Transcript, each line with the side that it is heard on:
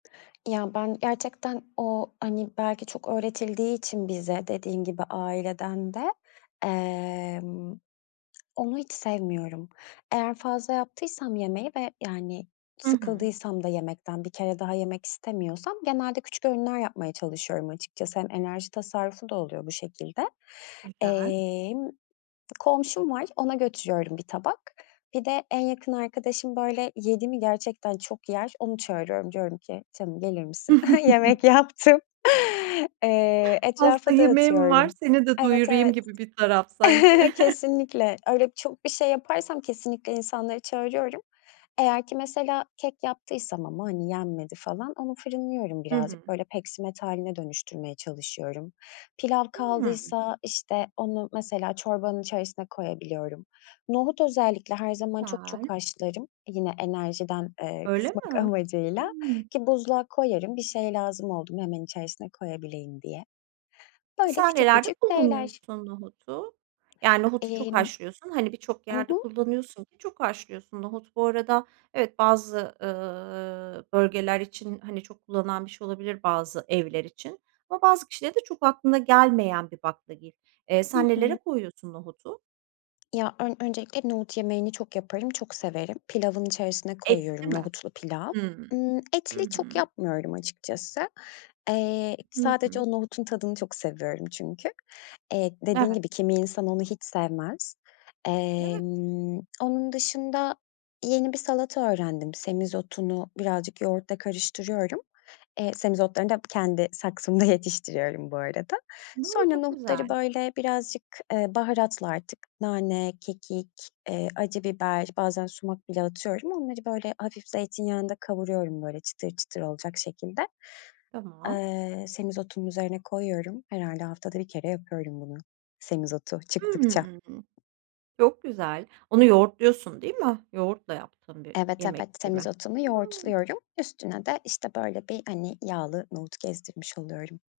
left: Ya ben gerçekten o, hani, belki çok öğretildiği için bize dediğin gibi aileden de, emm, onu hiç sevmiyorum. Eğer fazla yaptıysam yemeği ve, yani,
right: Hı hı.
left: sıkıldıysam da yemekten bir kere daha yemek istemiyorsam genelde küçük öğünler yapmaya çalışıyorum açıkçası. Hem enerji tasarrufu da oluyor bu şekilde.
right: Güzel.
left: Emm, komşum var, ona götürüyorum 1 tabak. Bir de en yakın arkadaşım, böyle, yedi mi gerçekten çok yer. Onu çağırıyorum, diyorum ki, "Canım gelir misin? Yemek yaptım." Eee,
right: "Fazla
left: etrafa
right: yemeğim var,
left: dağıtıyorum.
right: seni de
left: Evet,
right: doyurayım."
left: evet.
right: gibi bir taraf sanki.
left: Kesinlikle. Öyle çok bir şey yaparsam kesinlikle insanları çağırıyorum. Eğer ki mesela kek yaptıysam ama, hani, yenmedi falan onu fırınlıyorum
right: Hı hı.
left: birazcık. Böyle, peksimet hâline dönüştürmeye çalışıyorum. Pilav
right: Hımm.
left: kaldıysa, işte, onu mesela çorbanın içerisine koyabiliyorum. Nohut özellikle her zaman çok çok
right: Güzel.
left: haşlarım. Yine enerjiden, eee,
right: Öyle
left: kısmak
right: mi?
left: amacıyla
right: Hımm.
left: ki buzluğa koyarım bir şey lazım oldu mu, hemen içerisine koyabileyim diye. Böyle
right: Mesela
left: küçük
right: nelerde
left: küçük şeyler.
right: kullanıyorsun nohudu? Ya, nohudu çok
left: Emm.
right: haşlıyorsun, hani, birçok
left: Hı
right: yerde
left: hı.
right: kullanıyorsun ki çok haşlıyorsun. Nohut bu arada, evet, bazı, ııı, bölgeler için, hani, çok kullanılan bir şey olabilir, bazı evler için. Ama bazı kişilere de çok aklına gelmeyen bir baklagil. Eee,
left: Hı
right: sen
left: hı.
right: nelere koyuyorsun nohudu?
left: Ya, ön öncelikle nohut yemeğini çok yaparım, çok severim. Pilavın içerisine
right: Etli
left: koyuyorum,
right: mi?
left: nohutlu pilav.
right: Hımm.
left: Imm,
right: Hı
left: etli çok
right: hı.
left: yapmıyorum açıkçası. Eee,
right: Hı
left: sadece
right: hı.
left: o nohutun tadını çok seviyorum çünkü. Eee, dediğin
right: Evet.
left: gibi kimi insan onu hiç sevmez.
right: Evet.
left: Emm, onun dışında yeni bir salata öğrendim, semizotunu birazcık yoğurtla karıştırıyorum. Eee, semizotlarını da kendi saksımda yetiştiriyorum bu arada.
right: Hımm,
left: Sonra
right: çok
left: nohutları,
right: güzel.
left: böyle, birazcık, eee, baharatla artık nane, kekik, eee, acı biber bazen sumak bile atıyorum onları, böyle, hafif zeytinyağında kavuruyorum, böyle, çıtır çıtır olacak şekilde
right: Tamam.
left: Eee, semizotunun üzerine koyuyorum. Herhâlde haftada 1 kere yapıyorum bunu semizotu çıktıkça.
right: Hımm, çok güzel. Onu yoğurtluyorsun, değil mi? Yoğurtla yaptığın bir
left: Evet, evet.
right: yemek gibi mi?
left: Semizotumu
right: Hımm.
left: yoğurtluyorum, üstüne de, işte, böyle bir hani yağlı nohut gezdirmiş oluyorum.